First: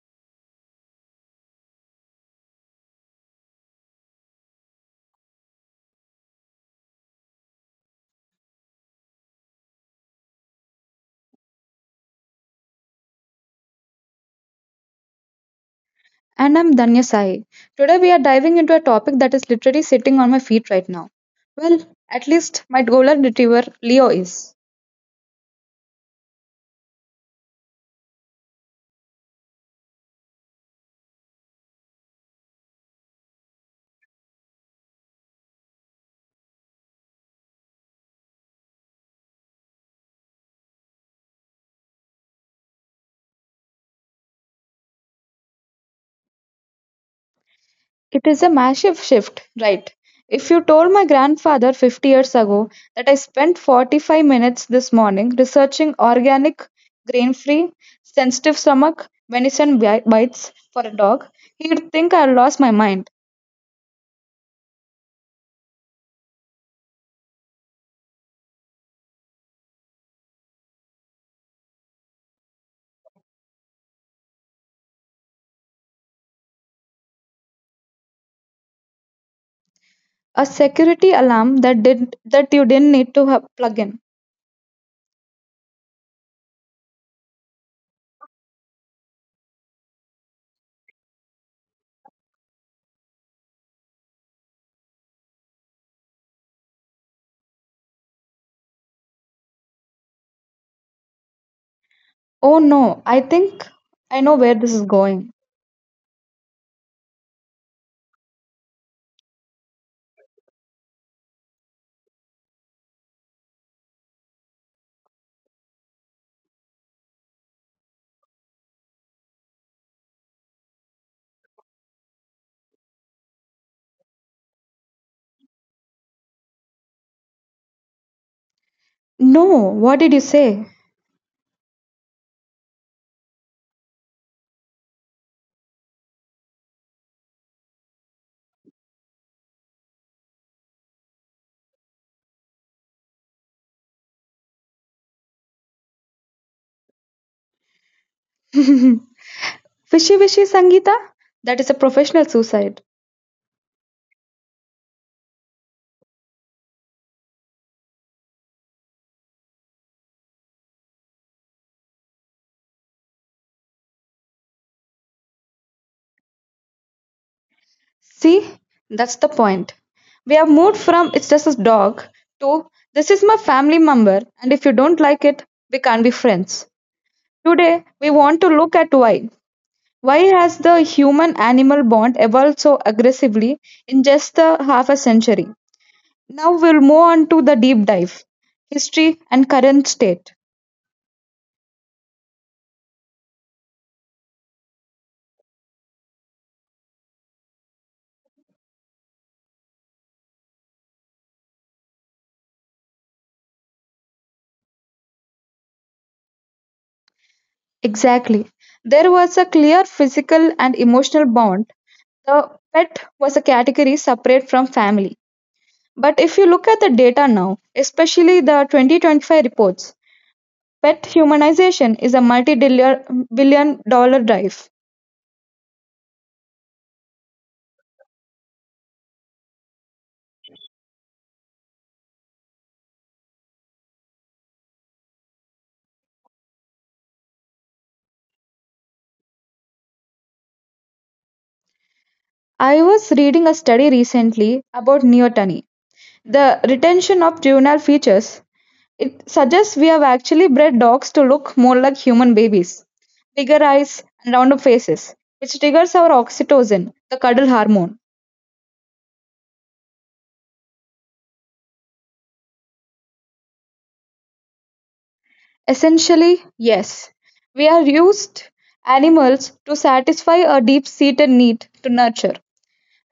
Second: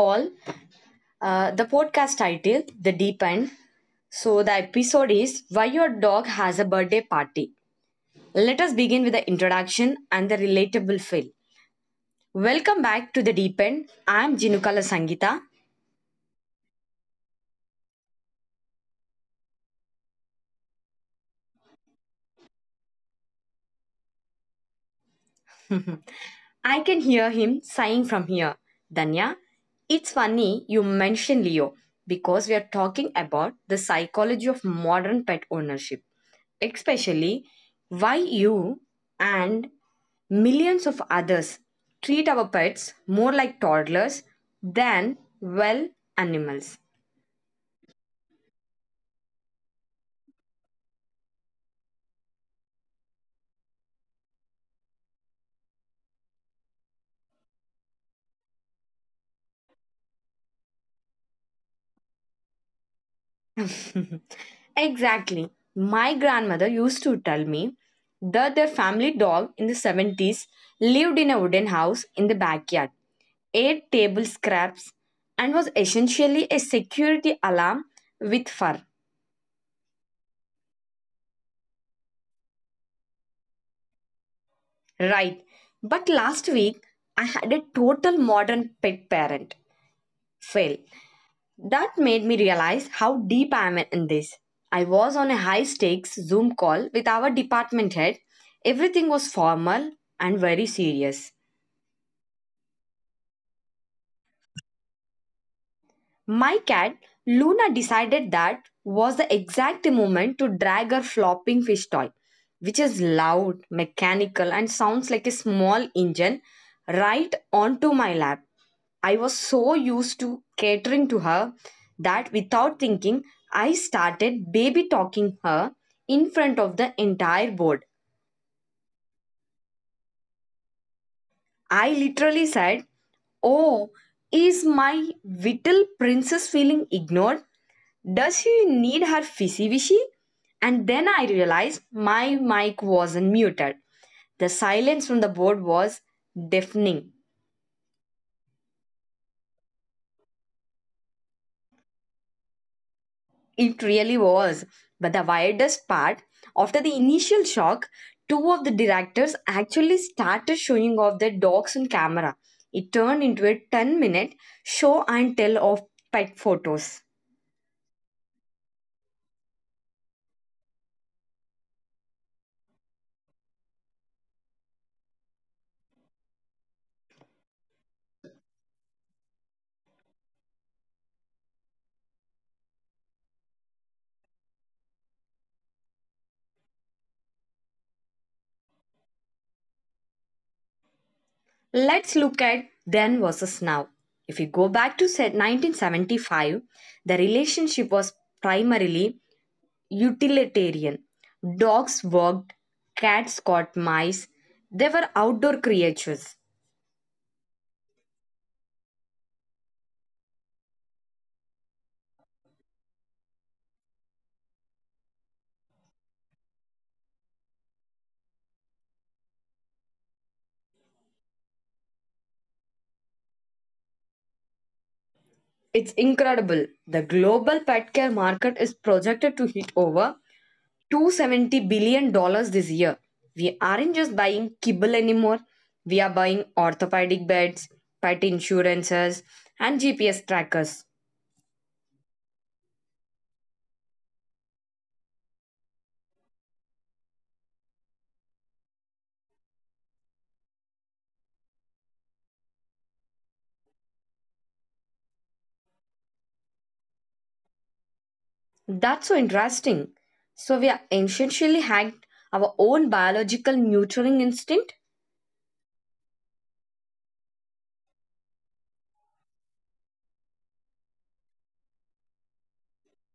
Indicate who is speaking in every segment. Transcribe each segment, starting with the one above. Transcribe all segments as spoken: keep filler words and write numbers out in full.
Speaker 1: all. Uh, the podcast title, The Deep End. So, the episode is Why Your Dog Has a Birthday Party. Let us begin with the introduction and the relatable feel. Welcome back to The Deep End. I'm Jinukala Sangita.
Speaker 2: And I'm Danya Sahi. Today we are diving into a topic that is literally sitting on my feet right now. Well, at least my golden retriever Leo is.
Speaker 1: I can hear him sighing from here. Danya, it's funny you mention Leo because we are talking about the psychology of modern pet ownership, especially why you and millions of others treat our pets more like toddlers than, well, animals.
Speaker 2: It is a massive shift, right? If you told my grandfather fifty years ago that I spent forty-five minutes this morning researching organic, grain free, sensitive stomach, venison bi- bites for a dog, he'd think I lost my mind.
Speaker 1: Exactly. My grandmother used to tell me that their family dog in the seventies lived in a wooden house in the backyard, ate table scraps, and was essentially a security alarm with fur.
Speaker 2: A security alarm that, did, that you didn't need to ha- plug in.
Speaker 1: Right. But last week, I had a total modern pet parent fail that made me realize how deep I am in this. I was on a high stakes Zoom call with our department head. Everything was formal and very serious.
Speaker 2: Oh no, I think I know where this is going.
Speaker 1: My cat, Luna, decided that was the exact moment to drag her flopping fish toy, which is loud, mechanical, and sounds like a small engine, right onto my lap. I was so used to catering to her that without thinking, I started baby talking her in front of the entire board.
Speaker 2: No, what did you say?
Speaker 1: I literally said, "Oh, is my little princess feeling ignored? Does she need her fishy wishy?" And then I realized my mic wasn't muted. The silence from the board was deafening.
Speaker 2: Fishy wishy Sangita? That is a professional suicide.
Speaker 1: It really was. But the weirdest part, after the initial shock, two of the directors actually started showing off their dogs on camera. It turned into a ten minute show and tell of pet photos.
Speaker 2: See, that's the point. We have moved from it's just a dog to this is my family member, and if you don't like it, we can't be friends. Today, we want to look at why. Why has the human animal bond evolved so aggressively in just a half a century? Now we'll move on to the deep dive history and current state.
Speaker 1: Let's look at then versus now. If you go back to se- nineteen seventy-five, the relationship was primarily utilitarian. Dogs worked, cats caught mice, they were outdoor creatures.
Speaker 2: Exactly. There was a clear physical and emotional bond. The pet was a category separate from family. But if you look at the data now, especially the twenty twenty-five reports, pet humanization is a multi billion dollar drive.
Speaker 1: It's incredible. The global pet care market is projected to hit over $270 billion dollars this year. We aren't just buying kibble anymore, we are buying orthopedic beds, pet insurances, and G P S trackers.
Speaker 2: I was reading a study recently about neoteny, the retention of juvenile features. It suggests we have actually bred dogs to look more like human babies, bigger eyes and rounder faces, which triggers our oxytocin, the cuddle hormone.
Speaker 1: That's so interesting. So, we are essentially hacked our own biological nurturing instinct?
Speaker 2: Essentially, yes, we have used animals to satisfy a deep seated need to nurture.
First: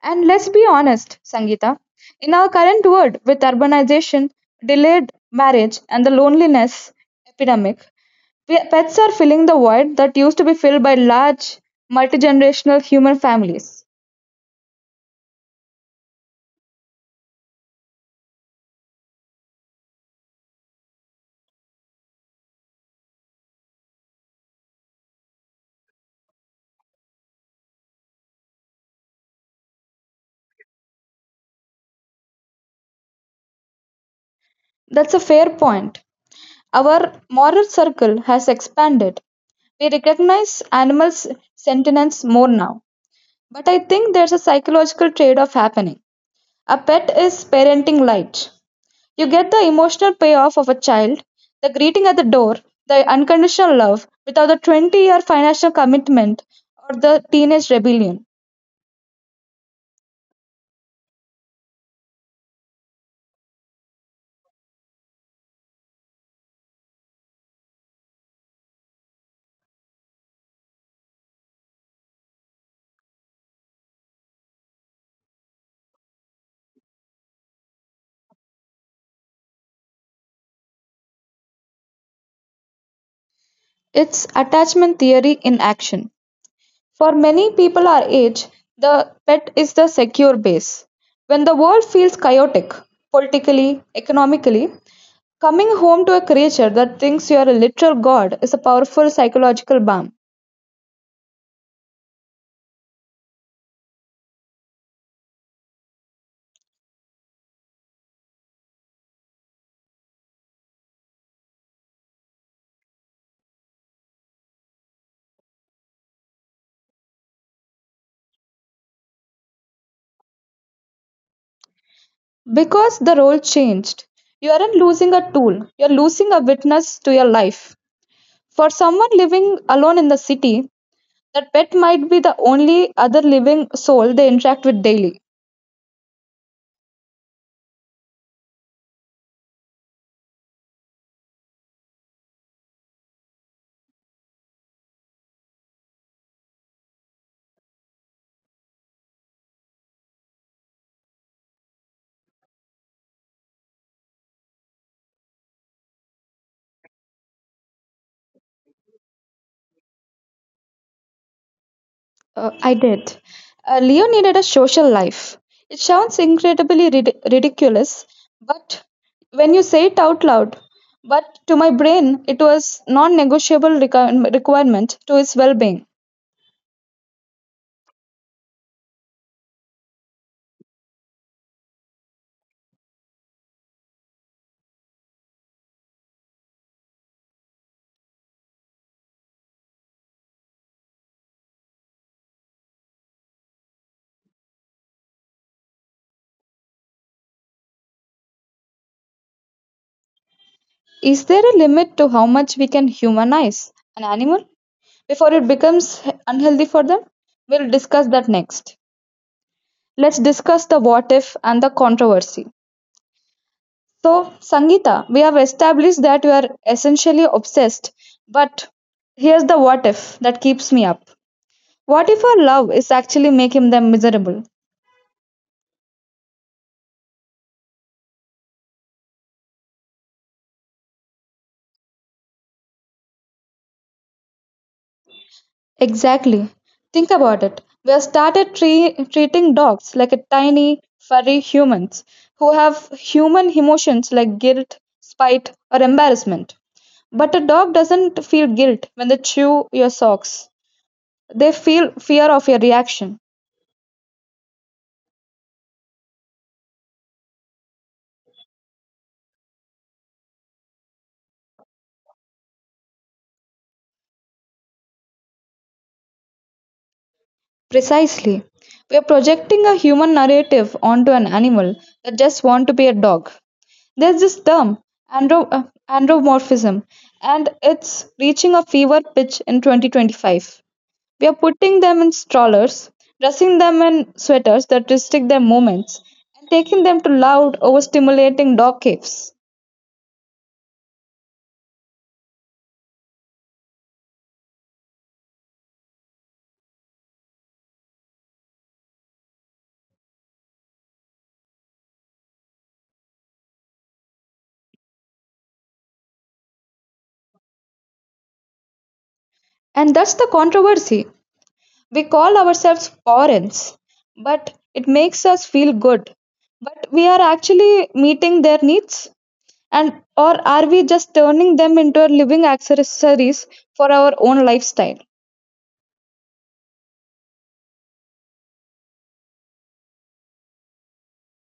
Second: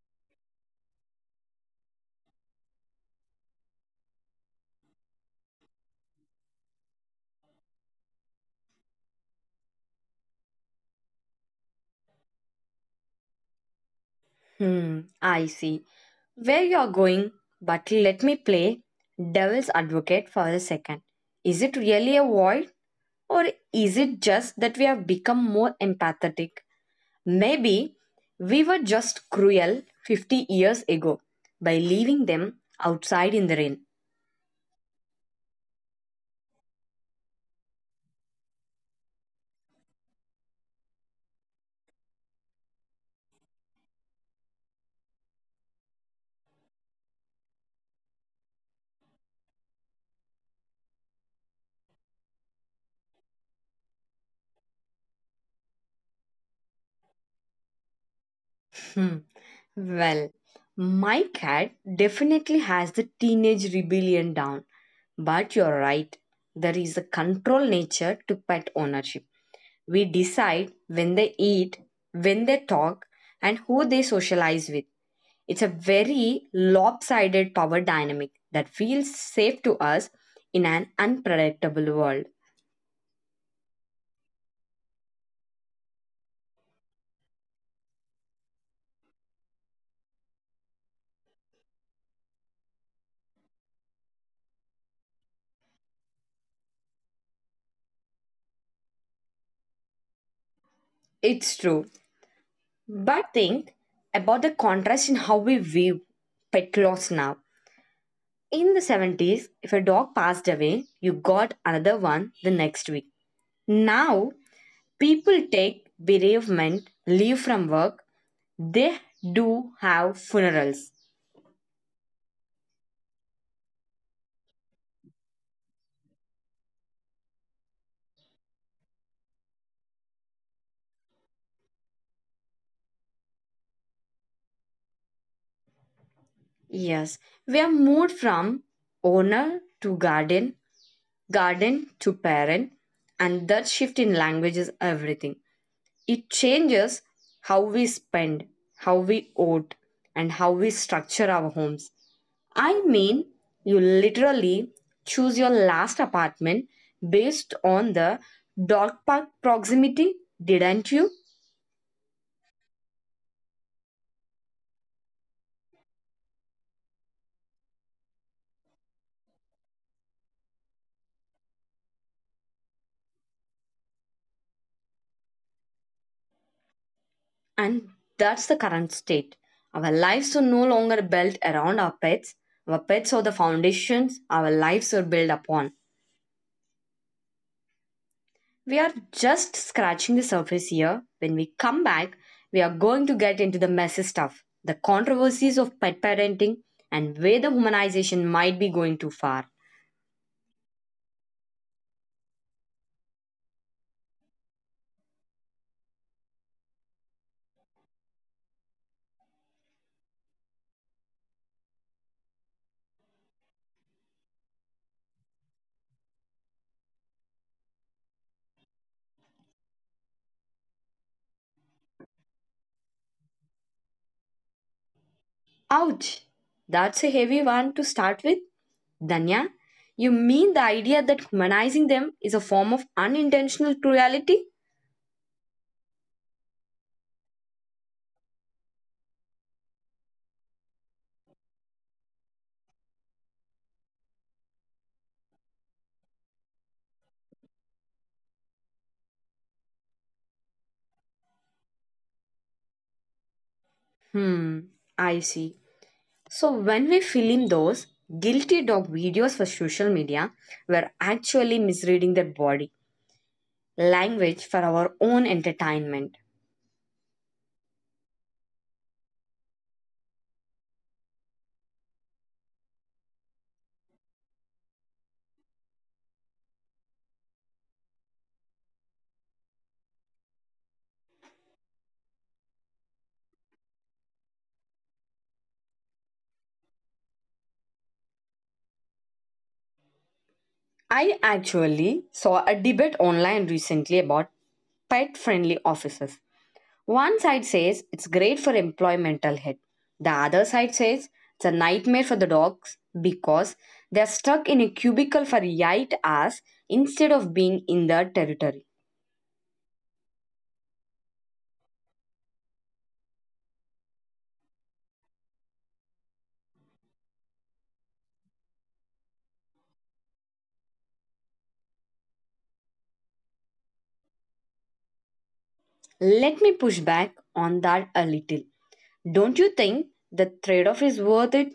Speaker 2: And let's be honest, Sangeeta, in our current world with urbanization, delayed marriage, and the loneliness epidemic, we- pets are filling the void that used to be filled by large multi generational human families.
Speaker 1: Hmm, I see where you're going, but let me play devil's advocate for a second. Is it really a void? Or is it just that we have become more empathetic? Maybe we were just cruel fifty years ago by leaving them outside in the rain.
Speaker 2: That's a fair point. Our moral circle has expanded. We recognize animals' sentience more now. But I think there's a psychological trade off happening. A pet is parenting light. You get the emotional payoff of a child, the greeting at the door, the unconditional love without the twenty year financial commitment or the teenage rebellion.
Speaker 1: Hmm. Well, my cat definitely has the teenage rebellion down, but you're right. There is a control nature to pet ownership. We decide when they eat, when they talk, and who they socialize with. It's a very lopsided power dynamic that feels safe to us in an unpredictable world.
Speaker 2: It's attachment theory in action. For many people our age, the pet is the secure base. When the world feels chaotic, politically, economically, coming home to a creature that thinks you are a literal god is a powerful psychological balm.
Speaker 1: It's true. But think about the contrast in how we view pet loss now. In the seventies, if a dog passed away, you got another one the next week. Now, people take bereavement, leave from work, they do have funerals.
Speaker 2: Because the role changed, you aren't losing a tool, you're losing a witness to your life. For someone living alone in the city, that pet might be the only other living soul they interact with daily.
Speaker 1: Yes, we have moved from owner to guardian, garden to parent, and that shift in language is everything. It changes how we spend, how we vote, and how we structure our homes. I mean, you literally choose your last apartment based on the dog park proximity, didn't you?
Speaker 2: Uh, I did. Uh, Leo needed a social life. It sounds incredibly rid- ridiculous, but when you say it out loud, but to my brain, it was non-negotiable requir- requirement to its well-being.
Speaker 1: And that's the current state. Our lives are no longer built around our pets, our pets are the foundations our lives are built upon. We are just scratching the surface here. When we come back, we are going to get into the messy stuff, the controversies of pet parenting, and where the humanization might be going too far.
Speaker 2: Is there a limit to how much we can humanize an animal before it becomes unhealthy for them? We'll discuss that next. Let's discuss the what if and the controversy. So, Sangeeta, we have established that you are essentially obsessed, but here's the what if that keeps me up. What if our love is actually making them miserable?
Speaker 1: Ouch! That's a heavy one to start with. Danya, you mean the idea that humanizing them is a form of unintentional cruelty?
Speaker 2: Exactly. Think about it. We have started tre- treating dogs like a tiny, furry humans who have human emotions like guilt, spite, or embarrassment. But a dog doesn't feel guilt when they chew your socks. They feel fear of your reaction.
Speaker 1: Hmm, I see. So when we film those guilty dog videos for social media, we're actually misreading their body language for our own entertainment.
Speaker 2: Precisely. We are projecting a human narrative onto an animal that just want to be a dog. There's this term, andro- uh, andromorphism, and it's reaching a fever pitch in twenty twenty-five. We are putting them in strollers, dressing them in sweaters that restrict their movements, and taking them to loud, overstimulating dog caves.
Speaker 1: I actually saw a debate online recently about pet friendly offices. One side says it's great for employmental health, the other side says it's a nightmare for the dogs because they're stuck in a cubicle for eight hours instead of being in their territory.
Speaker 2: And that's the controversy. We call ourselves foreigners, but it makes us feel good. But we are actually meeting their needs and or are we just turning them into living accessories for our own lifestyle?
Speaker 1: Let me push back on that a little. Don't you think the trade off is worth it?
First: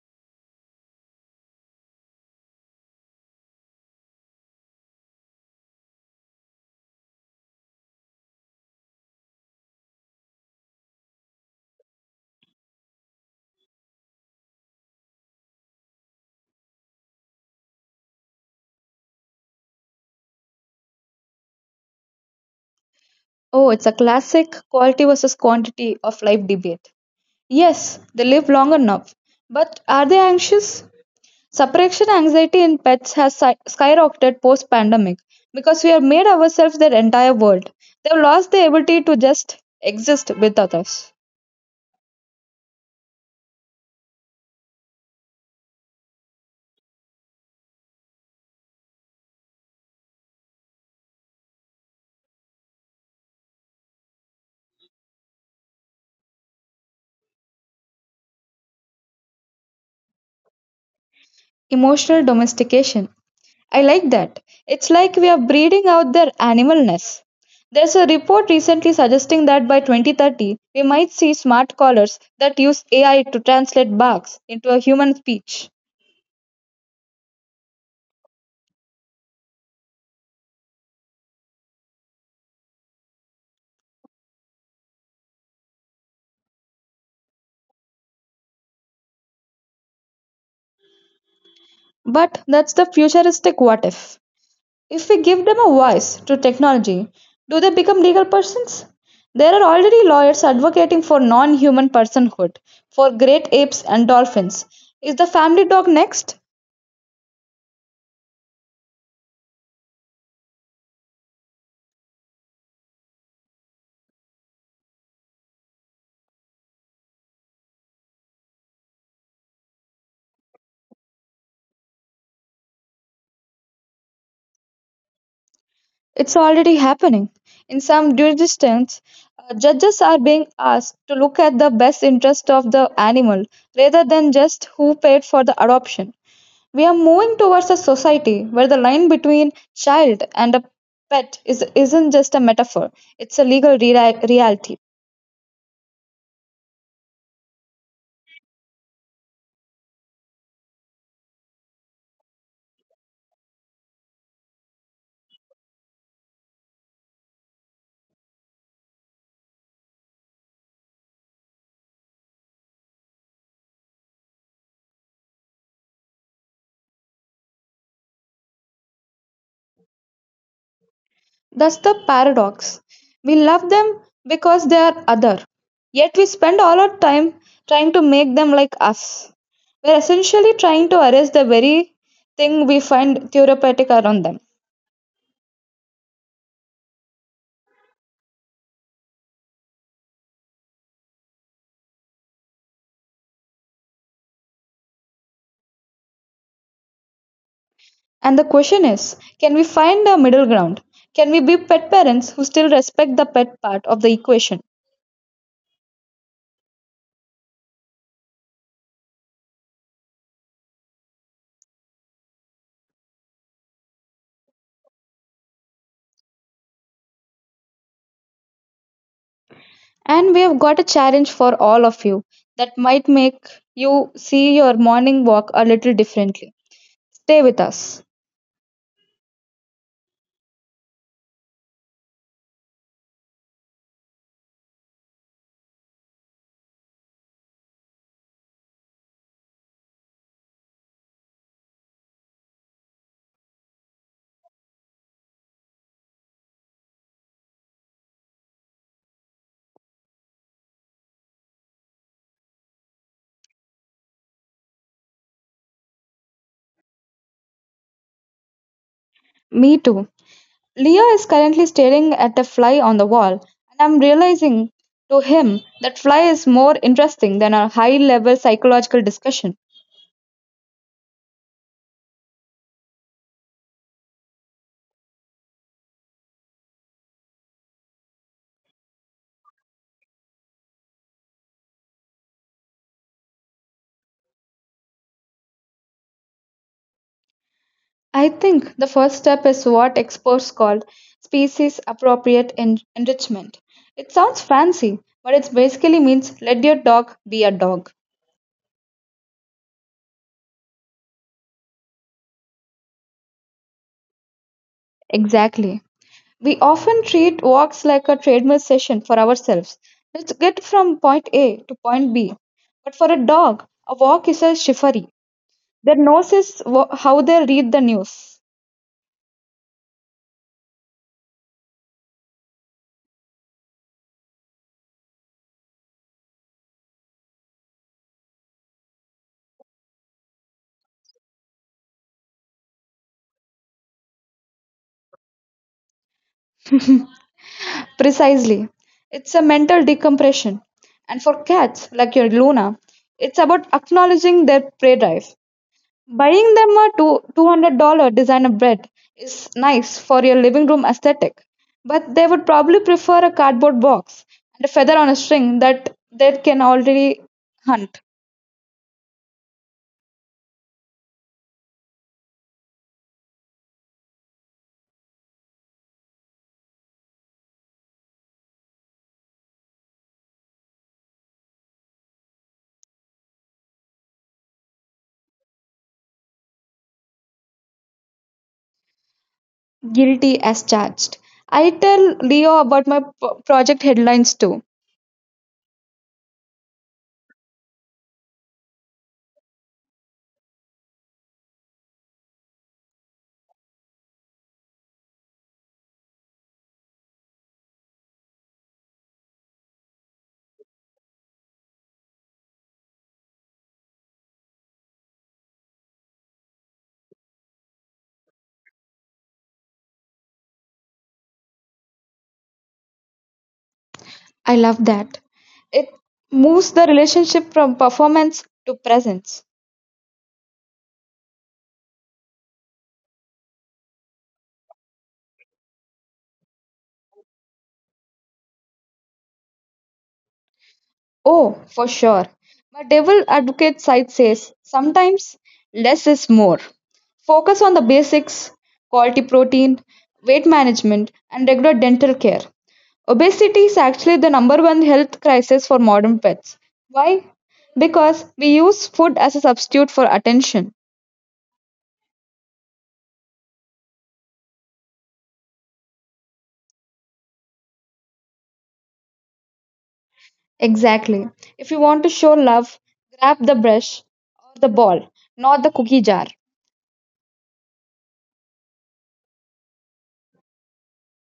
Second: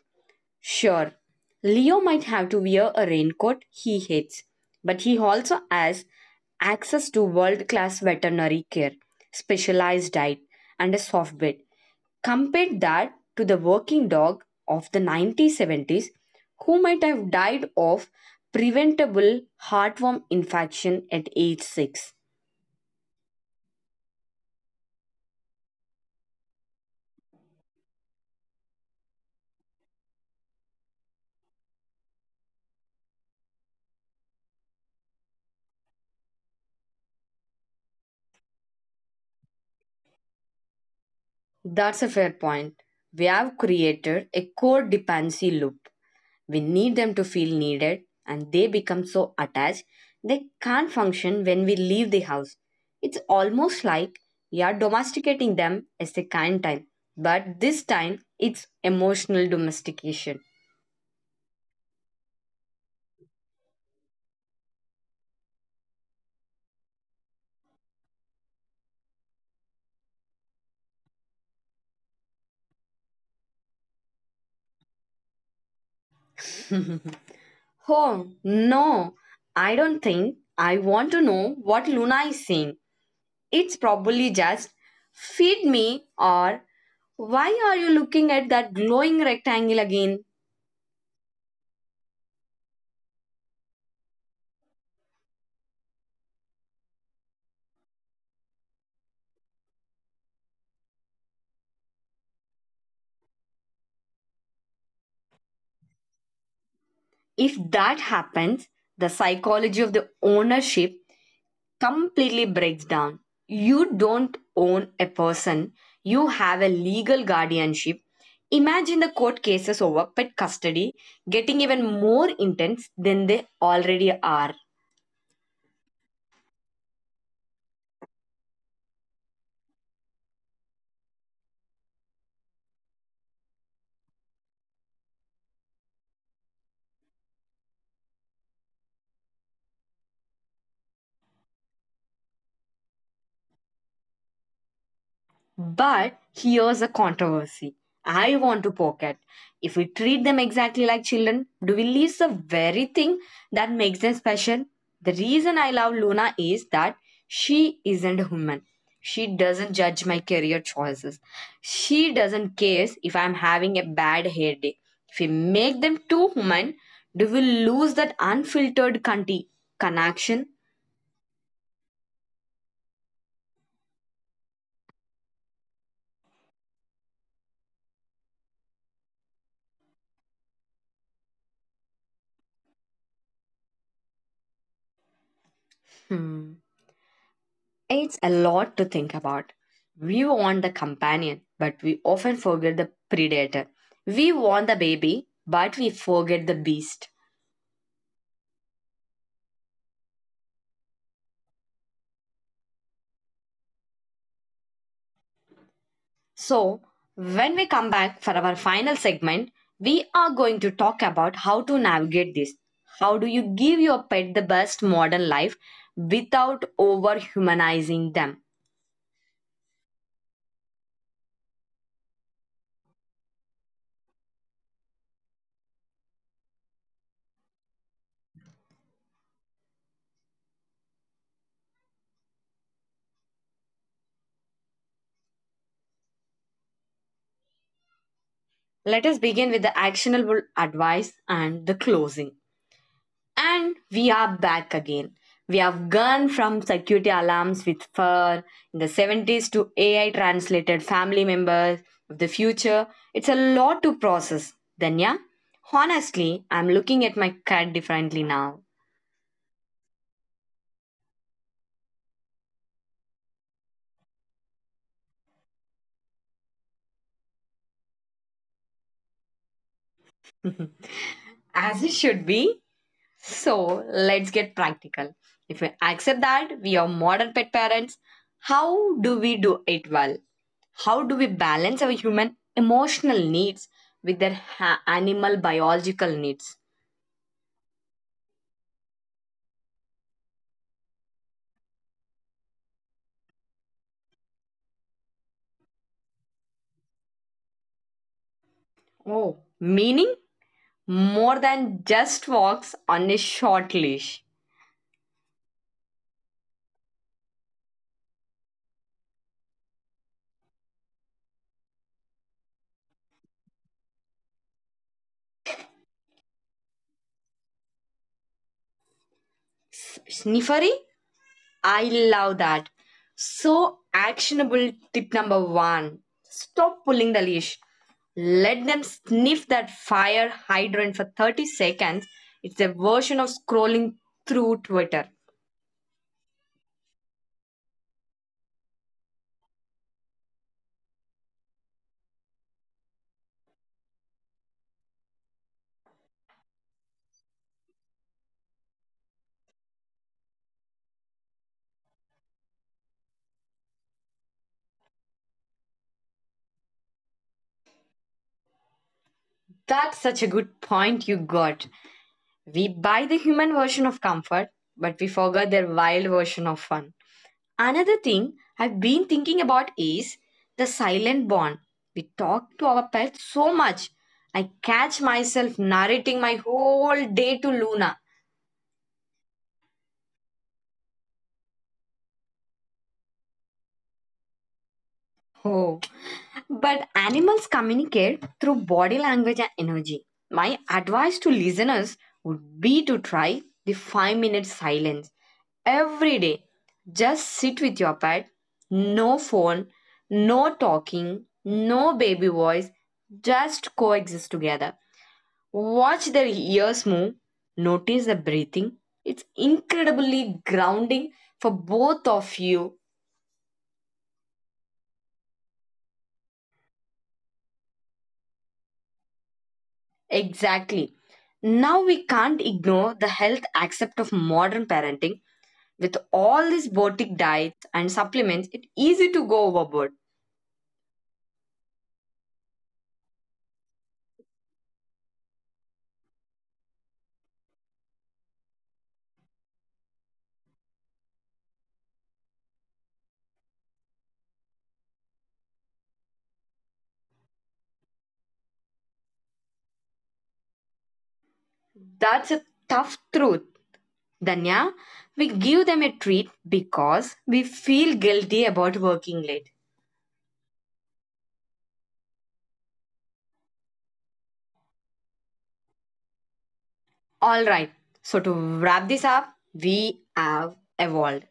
Speaker 1: Sure, Leo might have to wear a raincoat he hates, but he also has access to world class veterinary care, specialized diet, and a soft bed. Compare that to the working dog of the nineteen seventies who might have died of preventable heartworm infection at age six.
Speaker 2: Oh, it's a classic quality versus quantity of life debate. Yes, they live long enough, but are they anxious? Separation anxiety in pets has si- skyrocketed post pandemic because we have made ourselves their entire world. They've lost the ability to just exist without us.
Speaker 1: That's a fair point. We have created a codependency loop. We need them to feel needed, and they become so attached they can't function when we leave the house. It's almost like we are domesticating them as a kind time, but this time it's emotional domestication.
Speaker 2: Emotional domestication. I like that. It's like we are breeding out their animalness. There's a report recently suggesting that by twenty thirty, we might see smart collars that use A I to translate barks into a human speech.
Speaker 1: Oh no, I don't think I want to know what Luna is saying. It's probably just feed me or why are you looking at that glowing rectangle again?
Speaker 2: But that's the futuristic what if. If we give them a voice to technology, do they become legal persons? There are already lawyers advocating for non human personhood for great apes and dolphins. Is the family dog next?
Speaker 1: If that happens, the psychology of the ownership completely breaks down. You don't own a person, you have a legal guardianship. Imagine the court cases over pet custody getting even more intense than they already are.
Speaker 2: It's already happening. In some jurisdictions, uh, judges are being asked to look at the best interest of the animal rather than just who paid for the adoption. We are moving towards a society where the line between child and a pet is, isn't just a metaphor, it's a legal rea- reality.
Speaker 1: But here's a controversy I want to poke at. If we treat them exactly like children, do we lose the very thing that makes them special? The reason I love Luna is that she isn't human. She doesn't judge my career choices. She doesn't care if I'm having a bad hair day. If we make them too human, do we lose that unfiltered conti- connection?
Speaker 2: That's the paradox. We love them because they are other, yet we spend all our time trying to make them like us. We're essentially trying to arrest the very thing we find therapeutic around them.
Speaker 1: Hmm. It's a lot to think about. We want the companion, but we often forget the predator. We want the baby, but we forget the beast.
Speaker 2: And the question is, can we find a middle ground? Can we be pet parents who still respect the pet part of the equation?
Speaker 1: So, when we come back for our final segment, we are going to talk about how to navigate this. How do you give your pet the best modern life without over humanizing them?
Speaker 2: And we've got a challenge for all of you that might make you see your morning walk a little differently. Stay with us.
Speaker 1: Let us begin with the actionable advice and the closing. And we are back again. We have gone from security alarms with fur in the seventies to A I translated family members of the future. It's a lot to process, Danya. Honestly, I'm looking at my cat differently now.
Speaker 2: Me too. Leah is currently staring at a fly on the wall, and I'm realizing to him that fly is more interesting than a high level psychological discussion.
Speaker 1: As it should be. So let's get practical. If we accept that we are modern pet parents, how do we do it well? How do we balance our human emotional needs with their ha- animal biological needs?
Speaker 2: I think the first step is what experts call species appropriate en- enrichment. It sounds fancy, but it basically means let your dog be a dog.
Speaker 1: Oh, meaning more than just walks on a short leash.
Speaker 2: Exactly. We often treat walks like a treadmill session for ourselves. Let's get from point A to point B. But for a dog, a walk is a chivalry. Their nose is wh- how they read the news.
Speaker 1: S- Sniffery, I love that. So, actionable tip number one, stop pulling the leash. Let them sniff that fire hydrant for thirty seconds. It's a version of scrolling through Twitter.
Speaker 2: Precisely. It's a mental decompression. And for cats, like your Luna, it's about acknowledging their prey drive. Buying them a two $200 designer bread is nice for your living room aesthetic, but they would probably prefer a cardboard box and a feather on a string that they can already hunt.
Speaker 1: That's such a good point you got. We buy the human version of comfort, but we forget their wild version of fun. Another thing I've been thinking about is the silent bond. We talk to our pets so much. I catch myself narrating my whole day to Luna.
Speaker 2: Guilty as charged. I tell Leo about my p- project headlines too.
Speaker 1: Oh, but animals communicate through body language and energy. My advice to listeners would be to try the five minute silence every day. Just sit with your pet. No phone, no talking, no baby voice. Just coexist together. Watch their ears move. Notice the breathing. It's incredibly grounding for both of you.
Speaker 2: I love that. It moves the relationship from performance to presence.
Speaker 1: Exactly. Now we can't ignore the health aspect of modern parenting. With all these boutique diets and supplements, it's easy to go overboard.
Speaker 2: Oh, for sure. My devil advocate side says sometimes less is more. Focus on the basics, quality protein, weight management, and regular dental care. Obesity is actually the number one health crisis for modern pets. Why? Because we use food as a substitute for attention.
Speaker 1: That's a tough truth, Danya, we give them a treat because we feel guilty about working late.
Speaker 2: Exactly. If you want to show love, grab the brush or the ball, not the cookie jar.
Speaker 1: All right, so to wrap this up, we have evolved.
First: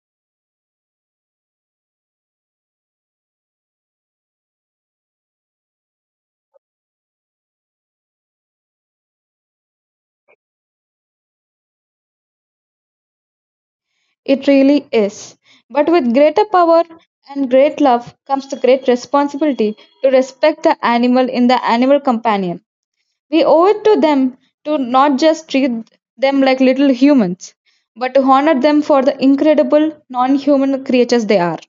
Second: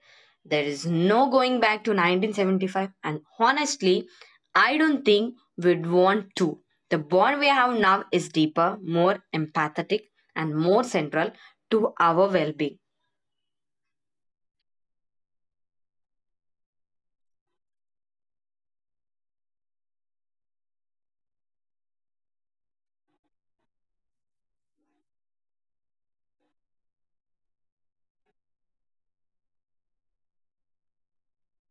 Speaker 1: There is no going back to nineteen seventy-five, and honestly, I don't think we'd want to. The bond we have now is deeper, more empathetic, and more central to our well being.
Speaker 2: It really is. But with greater power and great love comes the great responsibility to respect the animal in the animal companion. We owe it to them to not just treat them like little humans, but to honor them for the incredible non human creatures they are.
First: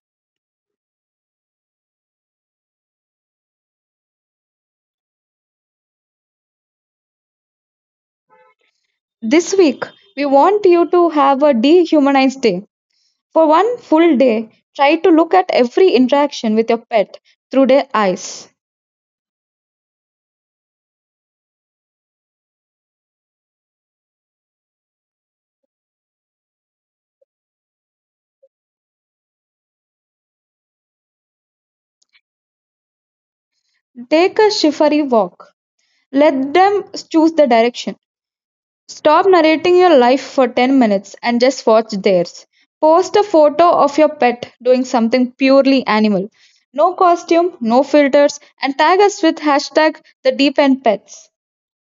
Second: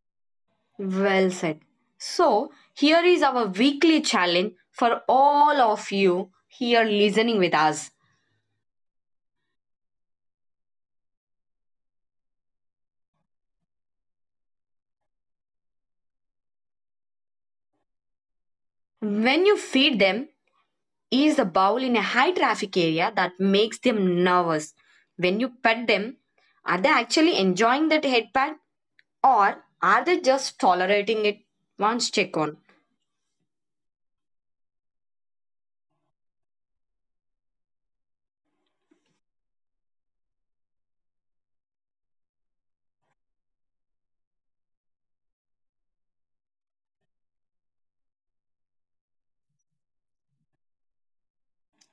Speaker 1: Well said. So, here is our weekly challenge for all of you here listening with us.
Speaker 2: This week, we want you to have a dehumanized day. For one full day, try to look at every interaction with your pet through their eyes.
Speaker 1: When you feed them, ease the bowl in a high traffic area that makes them nervous. When you pet them, are they actually enjoying that head pat or are they just tolerating it? Once check on.
Speaker 2: Take a shivery walk. Let them choose the direction. Stop narrating your life for ten minutes and just watch theirs. Post a photo of your pet doing something purely animal. No costume, no filters, and tag us with hashtag the deep end pets.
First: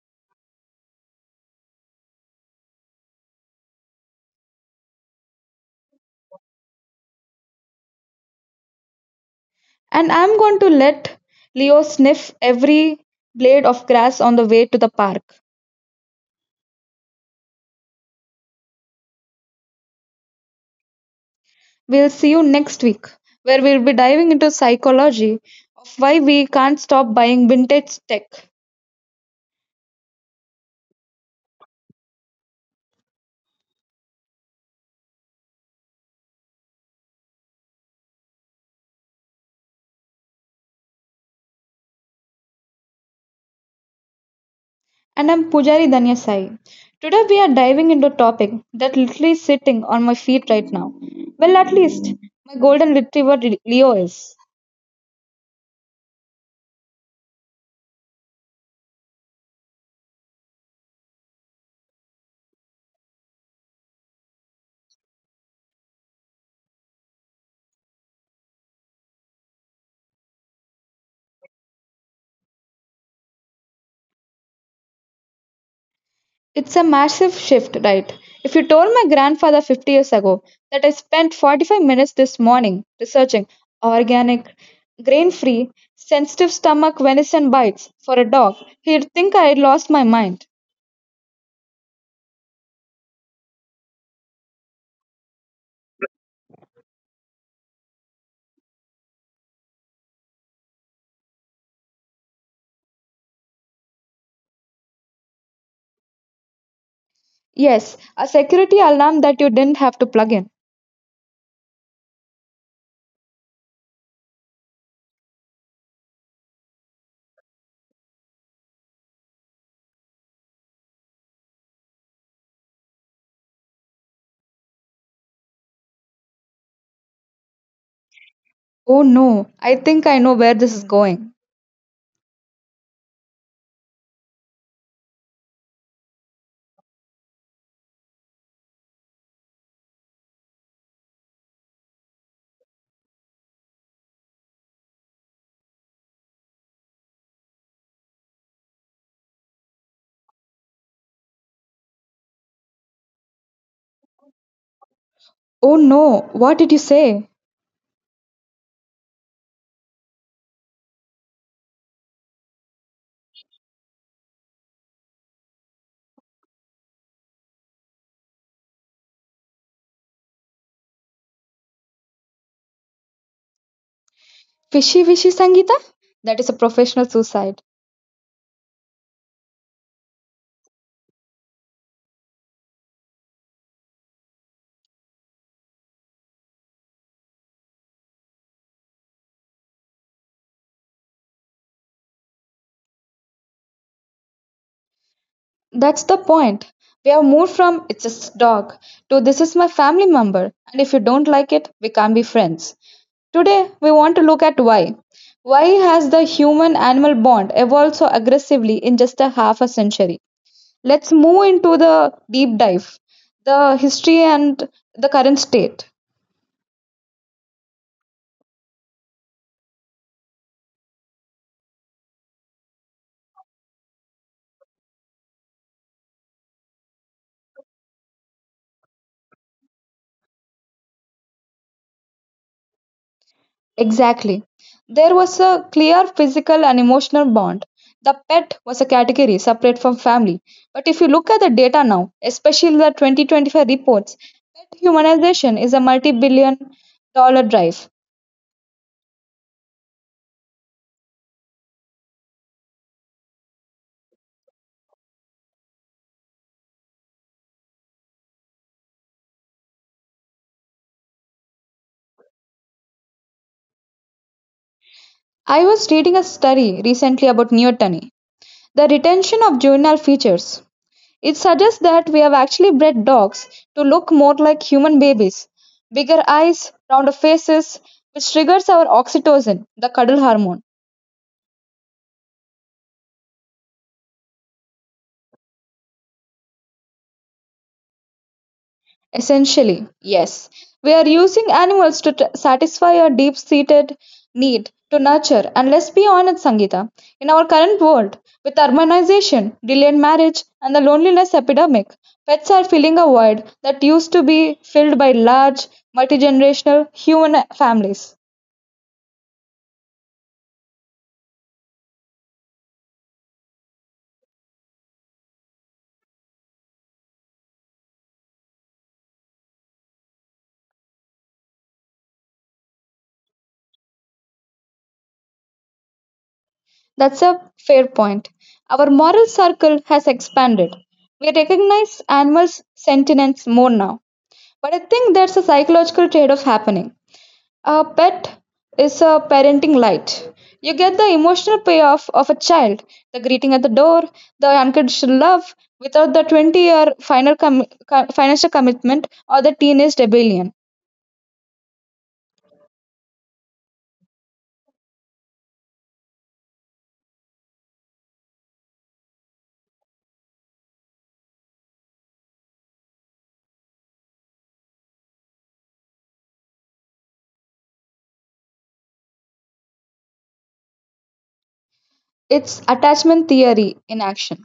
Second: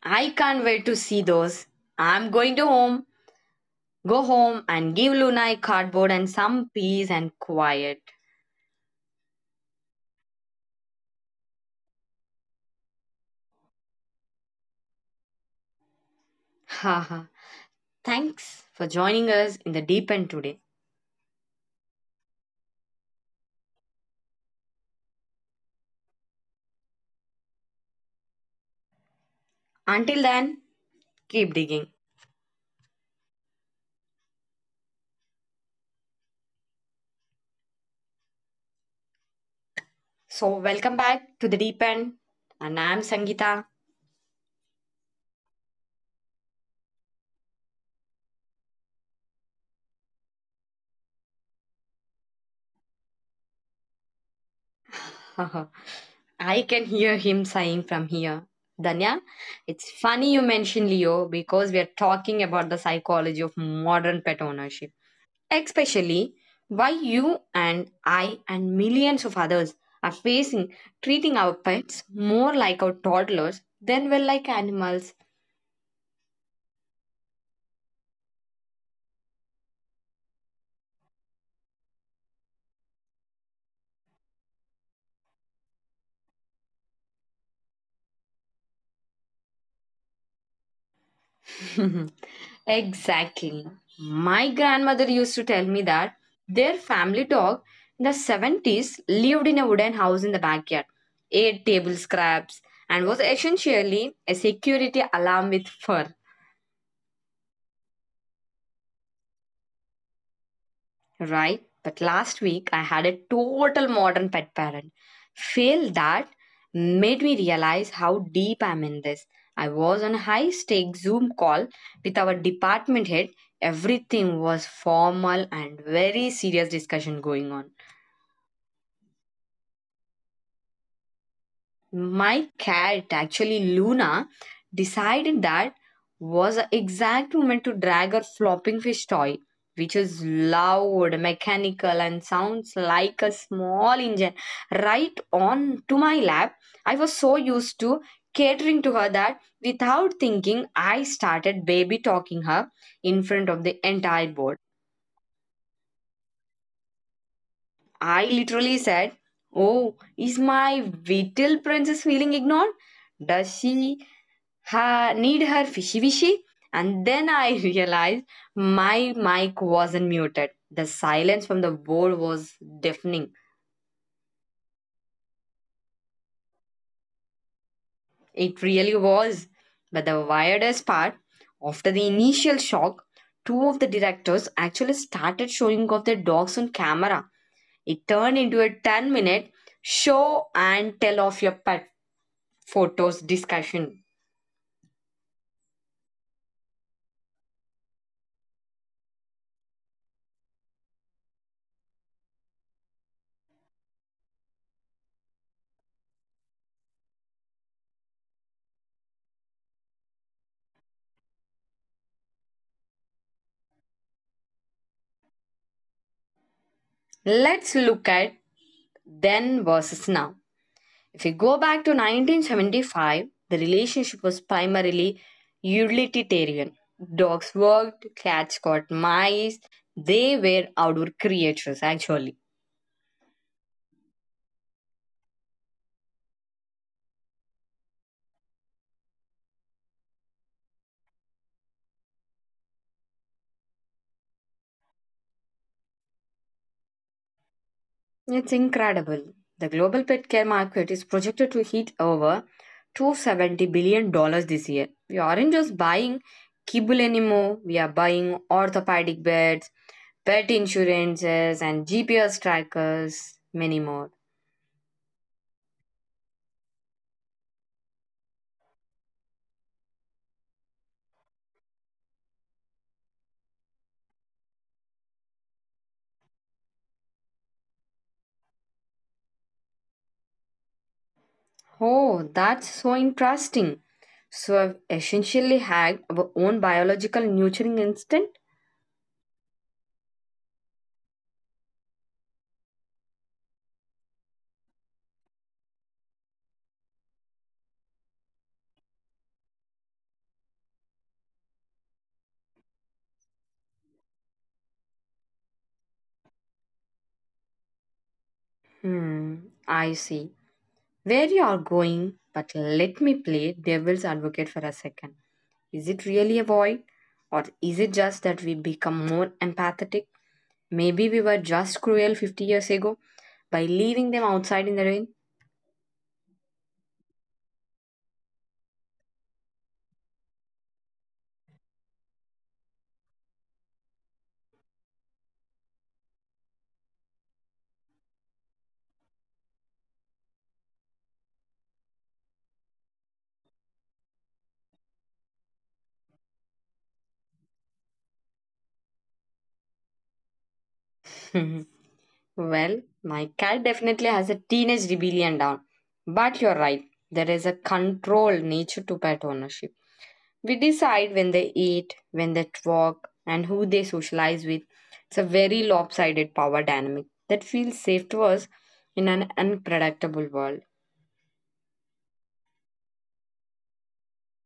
Speaker 1: I can't wait to see those. I'm going to home, go home and give Luna a cardboard and some peace and quiet.
Speaker 2: And I'm going to let Leo sniff every blade of grass on the way to the park.
Speaker 1: Haha. Thanks for joining us in the deep end today.
Speaker 2: We'll see you next week, where we'll be diving into psychology of why we can't stop buying vintage tech.
Speaker 1: Until then, keep digging. So, welcome back to the deep end, and I'm Sangeeta.
Speaker 2: And I'm Pujari Danya Sai. Today we are diving into a topic that literally sitting on my feet right now. Well, at least my golden retriever Re- Leo is.
Speaker 1: I can hear him sighing from here. Danya, it's funny you mention Leo because we are talking about the psychology of modern pet ownership, especially why you and I and millions of others are facing treating our pets more like our toddlers than, well, like animals.
Speaker 2: It's a massive shift, right? If you told my grandfather fifty years ago that I spent forty-five minutes this morning researching organic, grain free, sensitive stomach venison bites for a dog, he'd think I had lost my mind.
Speaker 1: Exactly. My grandmother used to tell me that their family dog in the seventies lived in a wooden house in the backyard, ate table scraps, and was essentially a security alarm with fur.
Speaker 2: Yes, a security alarm that you didn't have to plug in.
Speaker 1: Right? But last week I had a total modern pet parent fail that made me realize how deep I'm in this. I was on a high stake Zoom call with our department head. Everything was formal and very serious discussion going on.
Speaker 2: Oh no, I think I know where this is going.
Speaker 1: My cat, actually Luna, decided that was the exact moment to drag her flopping fish toy, which is loud, mechanical, and sounds like a small engine, right on to my lap. I was so used to catering to her that without thinking, I started baby talking her in front of the entire board.
Speaker 2: Oh no, what did you say?
Speaker 1: I literally said, "Oh, is my little princess feeling ignored? Does she her, need her fishy wishy." And then I realized my mic wasn't muted. The silence from the board was deafening.
Speaker 2: Fishy wishy Sangita? That is a professional suicide.
Speaker 1: It really was. But the weirdest part, after the initial shock, two of the directors actually started showing off their dogs on camera. It turned into a ten minute show and tell of your pet photos discussion.
Speaker 2: That's the point. We have moved from it's a dog to this is my family member, and if you don't like it, we can't be friends. Today, we want to look at why. Why has the human animal bond evolved so aggressively in just a half a century? Let's move into the deep dive, the history and the current state.
Speaker 1: Let's look at then versus now. If you go back to nineteen seventy-five, the relationship was primarily utilitarian. Dogs worked, cats caught mice, they were outdoor creatures actually.
Speaker 2: Exactly. There was a clear physical and emotional bond. The pet was a category separate from family. But if you look at the data now, especially the twenty twenty-five reports, pet humanization is a multi billion dollar drive.
Speaker 1: It's incredible. The global pet care market is projected to hit over $270 billion dollars this year. We aren't just buying kibble anymore, we are buying orthopedic beds, pet insurances, and G P S trackers, many more.
Speaker 2: I was reading a study recently about neoteny, the retention of juvenile features. It suggests that we have actually bred dogs to look more like human babies, bigger eyes, rounder faces, which triggers our oxytocin, the cuddle hormone.
Speaker 1: Oh, that's so interesting. So I've essentially hacked our own biological nurturing instinct?
Speaker 2: Essentially, yes. We are using animals to t- satisfy a deep seated need to nurture. And let's be honest, Sangeeta, in our current world, with urbanization, delayed marriage, and the loneliness epidemic, pets are filling a void that used to be filled by large, multi generational human families.
Speaker 1: Hmm, I see. Where you are going, but let me play devil's advocate for a second. Is it really a void? Or is it just that we become more empathetic? Maybe we were just cruel fifty years ago by leaving them outside in the rain?
Speaker 2: That's a fair point. Our moral circle has expanded. We recognize animals' sentience more now. But I think there's a psychological trade off happening. A pet is a parenting light. You get the emotional payoff of a child, the greeting at the door, the unconditional love, without the twenty year final com- co- financial commitment or the teenage rebellion.
Speaker 1: Well, my cat definitely has a teenage rebellion down. But you're right, there is a controlled nature to pet ownership. We decide when they eat, when they walk, and who they socialize with. It's a very lopsided power dynamic that feels safe to us in an unpredictable world.
Speaker 2: It's attachment theory in action.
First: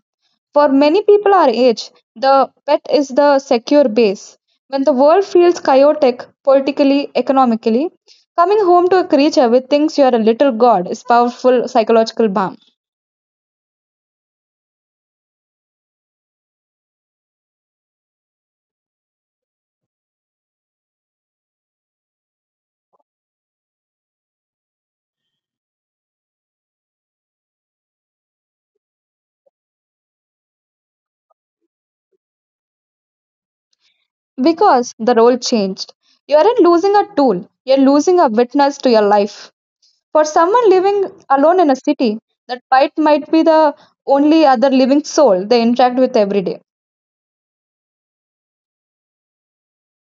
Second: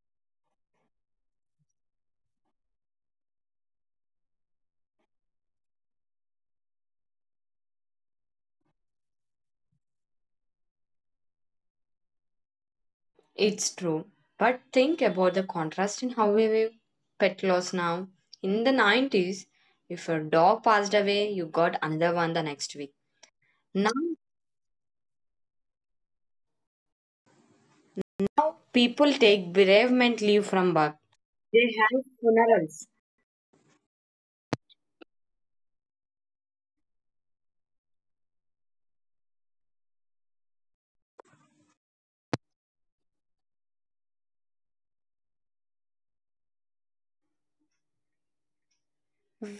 Speaker 2: For many people our age, the pet is the secure base. When the world feels chaotic politically, economically, coming home to a creature with thinks you are a little god is powerful psychological balm.
Speaker 1: It's true. But think about the contrast in how we view pet loss now. In the nineties, if your dog passed away, you got another one the next week. Now Now people take bereavement leave from work. They have funerals.
Speaker 2: Because the role changed. You aren't losing a tool, you're losing a witness to your life. For someone living alone in a city, that pet might be the only other living soul they interact with every day.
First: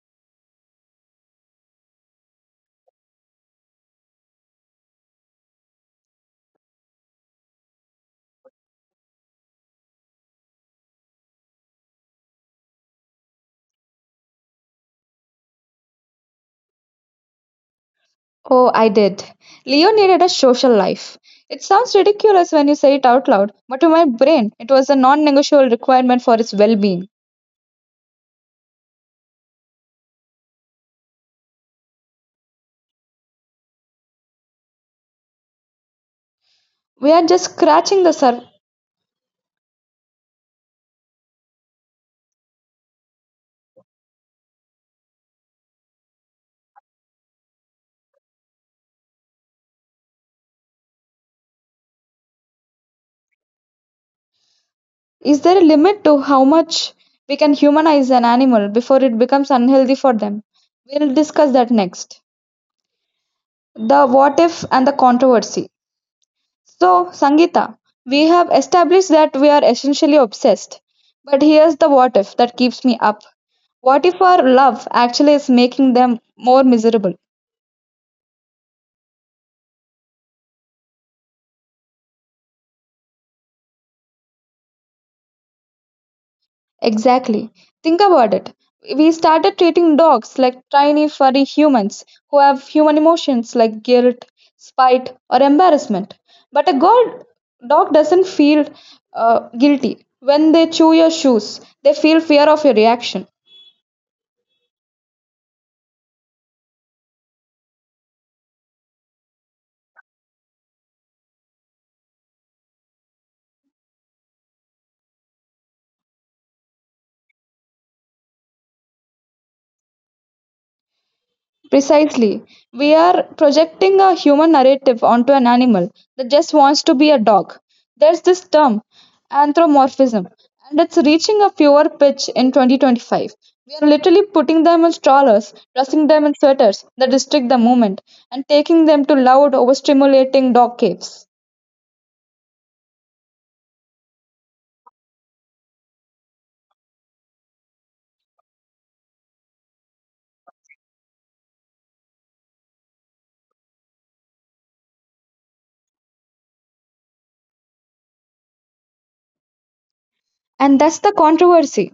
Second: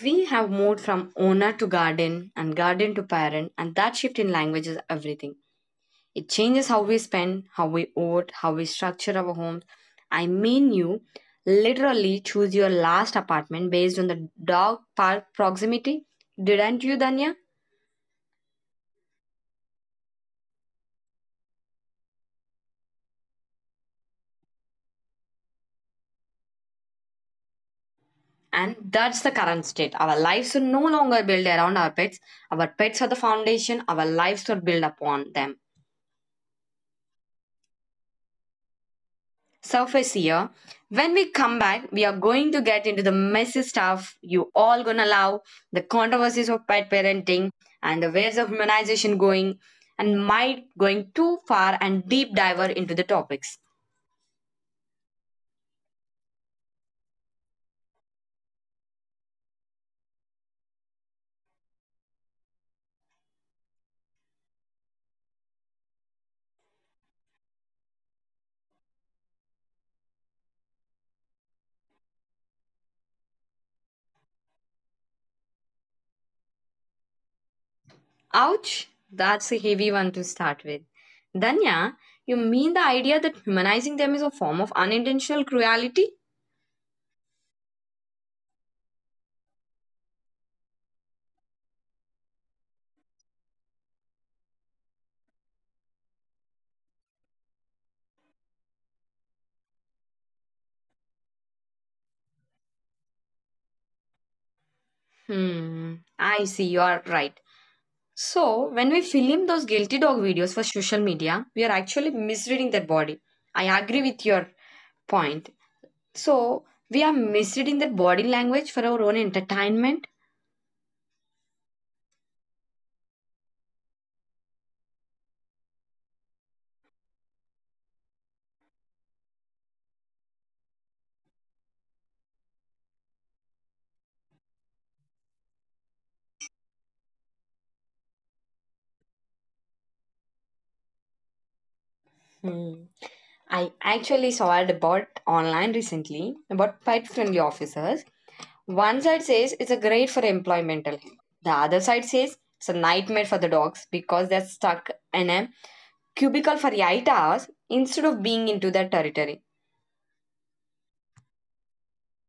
Speaker 1: We have moved from owner to garden and garden to parent, and that shift in language is everything. It changes how we spend, how we vote, how we structure our homes. I mean, you literally choose your last apartment based on the dog park proximity, didn't you, Danya?
Speaker 2: Oh, I did. Leo needed a social life. It sounds ridiculous when you say it out loud, but to my brain, it was a non negotiable requirement for his well being.
Speaker 1: And that's the current state. Our lives are no longer built around our pets. Our pets are the foundation, our lives are built upon them.
Speaker 2: We are just scratching the surface.
Speaker 1: Surface here. When we come back, we are going to get into the messy stuff you all gonna love, the controversies of pet parenting and the waves of humanization going and might going too far and deep diver into the topics.
Speaker 2: Is there a limit to how much we can humanize an animal before it becomes unhealthy for them? We'll discuss that next. The what if and the controversy. So, Sangeeta, we have established that we are essentially obsessed. But here's the what if that keeps me up. What if our love actually is making them more miserable?
Speaker 1: Ouch, that's a heavy one to start with. Danya, you mean the idea that humanizing them is a form of unintentional cruelty?
Speaker 2: Exactly. Think about it. We started treating dogs like tiny, furry humans who have human emotions like guilt, spite, or embarrassment. But a god, dog doesn't feel uh, guilty. When they chew your shoes, they feel fear of your reaction.
Speaker 1: Hmm, I see, you are right. So, when we film those guilty dog videos for social media, we are actually misreading their body. I agree with your point. So, we are misreading their body language for our own entertainment.
Speaker 2: Precisely. We are projecting a human narrative onto an animal that just wants to be a dog. There's this term, anthropomorphism, and it's reaching a fever pitch in twenty twenty-five. We are literally putting them in strollers, dressing them in sweaters that restrict the movement, and taking them to loud, overstimulating dog caves.
Speaker 1: Hmm. I actually saw a about online recently about pet friendly officers. One side says it's a great for employmental health. The other side says it's a nightmare for the dogs because they're stuck in a cubicle for eight hours instead of being into their territory.
Speaker 2: And that's the controversy.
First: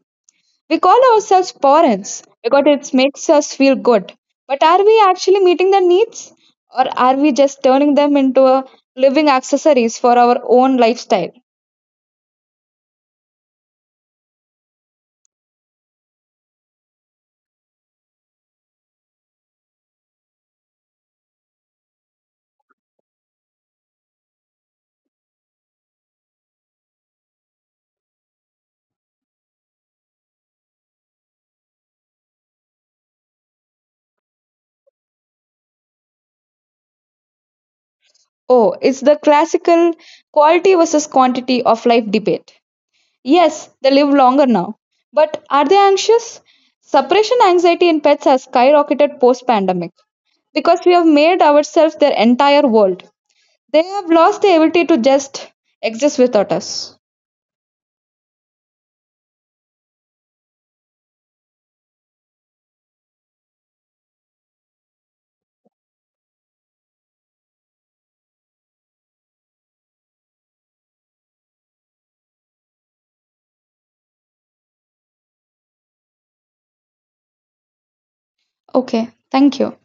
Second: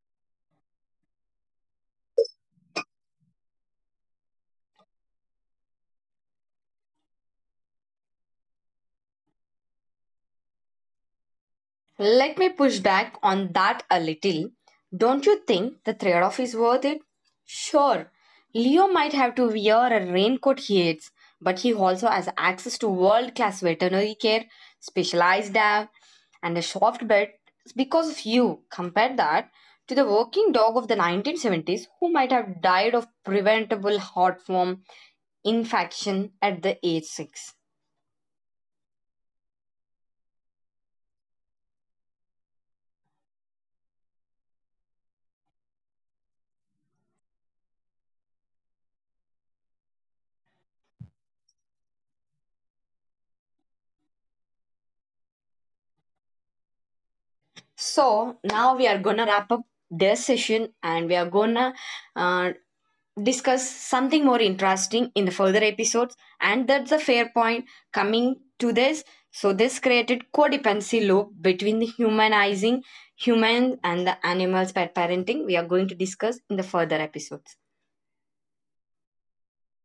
Speaker 2: We call ourselves parents because it makes us feel good. But are we actually meeting their needs? Or are we just turning them into a living accessories for our own lifestyle?
Speaker 1: Let me push back on that a little. Don't you think the trade off is worth it? Sure, Leo might have to wear a raincoat he hates, but he also has access to world class veterinary care, specialized lab, and a soft bed because of you. Compare that to the working dog of the nineteen seventies who might have died of preventable heart form infection at the age six.
Speaker 2: Oh, it's the classical quality versus quantity of life debate. Yes, they live longer now. But are they anxious? Suppression anxiety in pets has skyrocketed post pandemic because we have made ourselves their entire world. They have lost the ability to just exist without us.
Speaker 1: So now we are gonna wrap up this session and we are gonna uh, discuss something more interesting in the further episodes. And that's a fair point coming to this. So this created codependency loop between the humanizing humans and the animals pet parenting. We are going to discuss in the further episodes.
Speaker 2: Okay, thank you.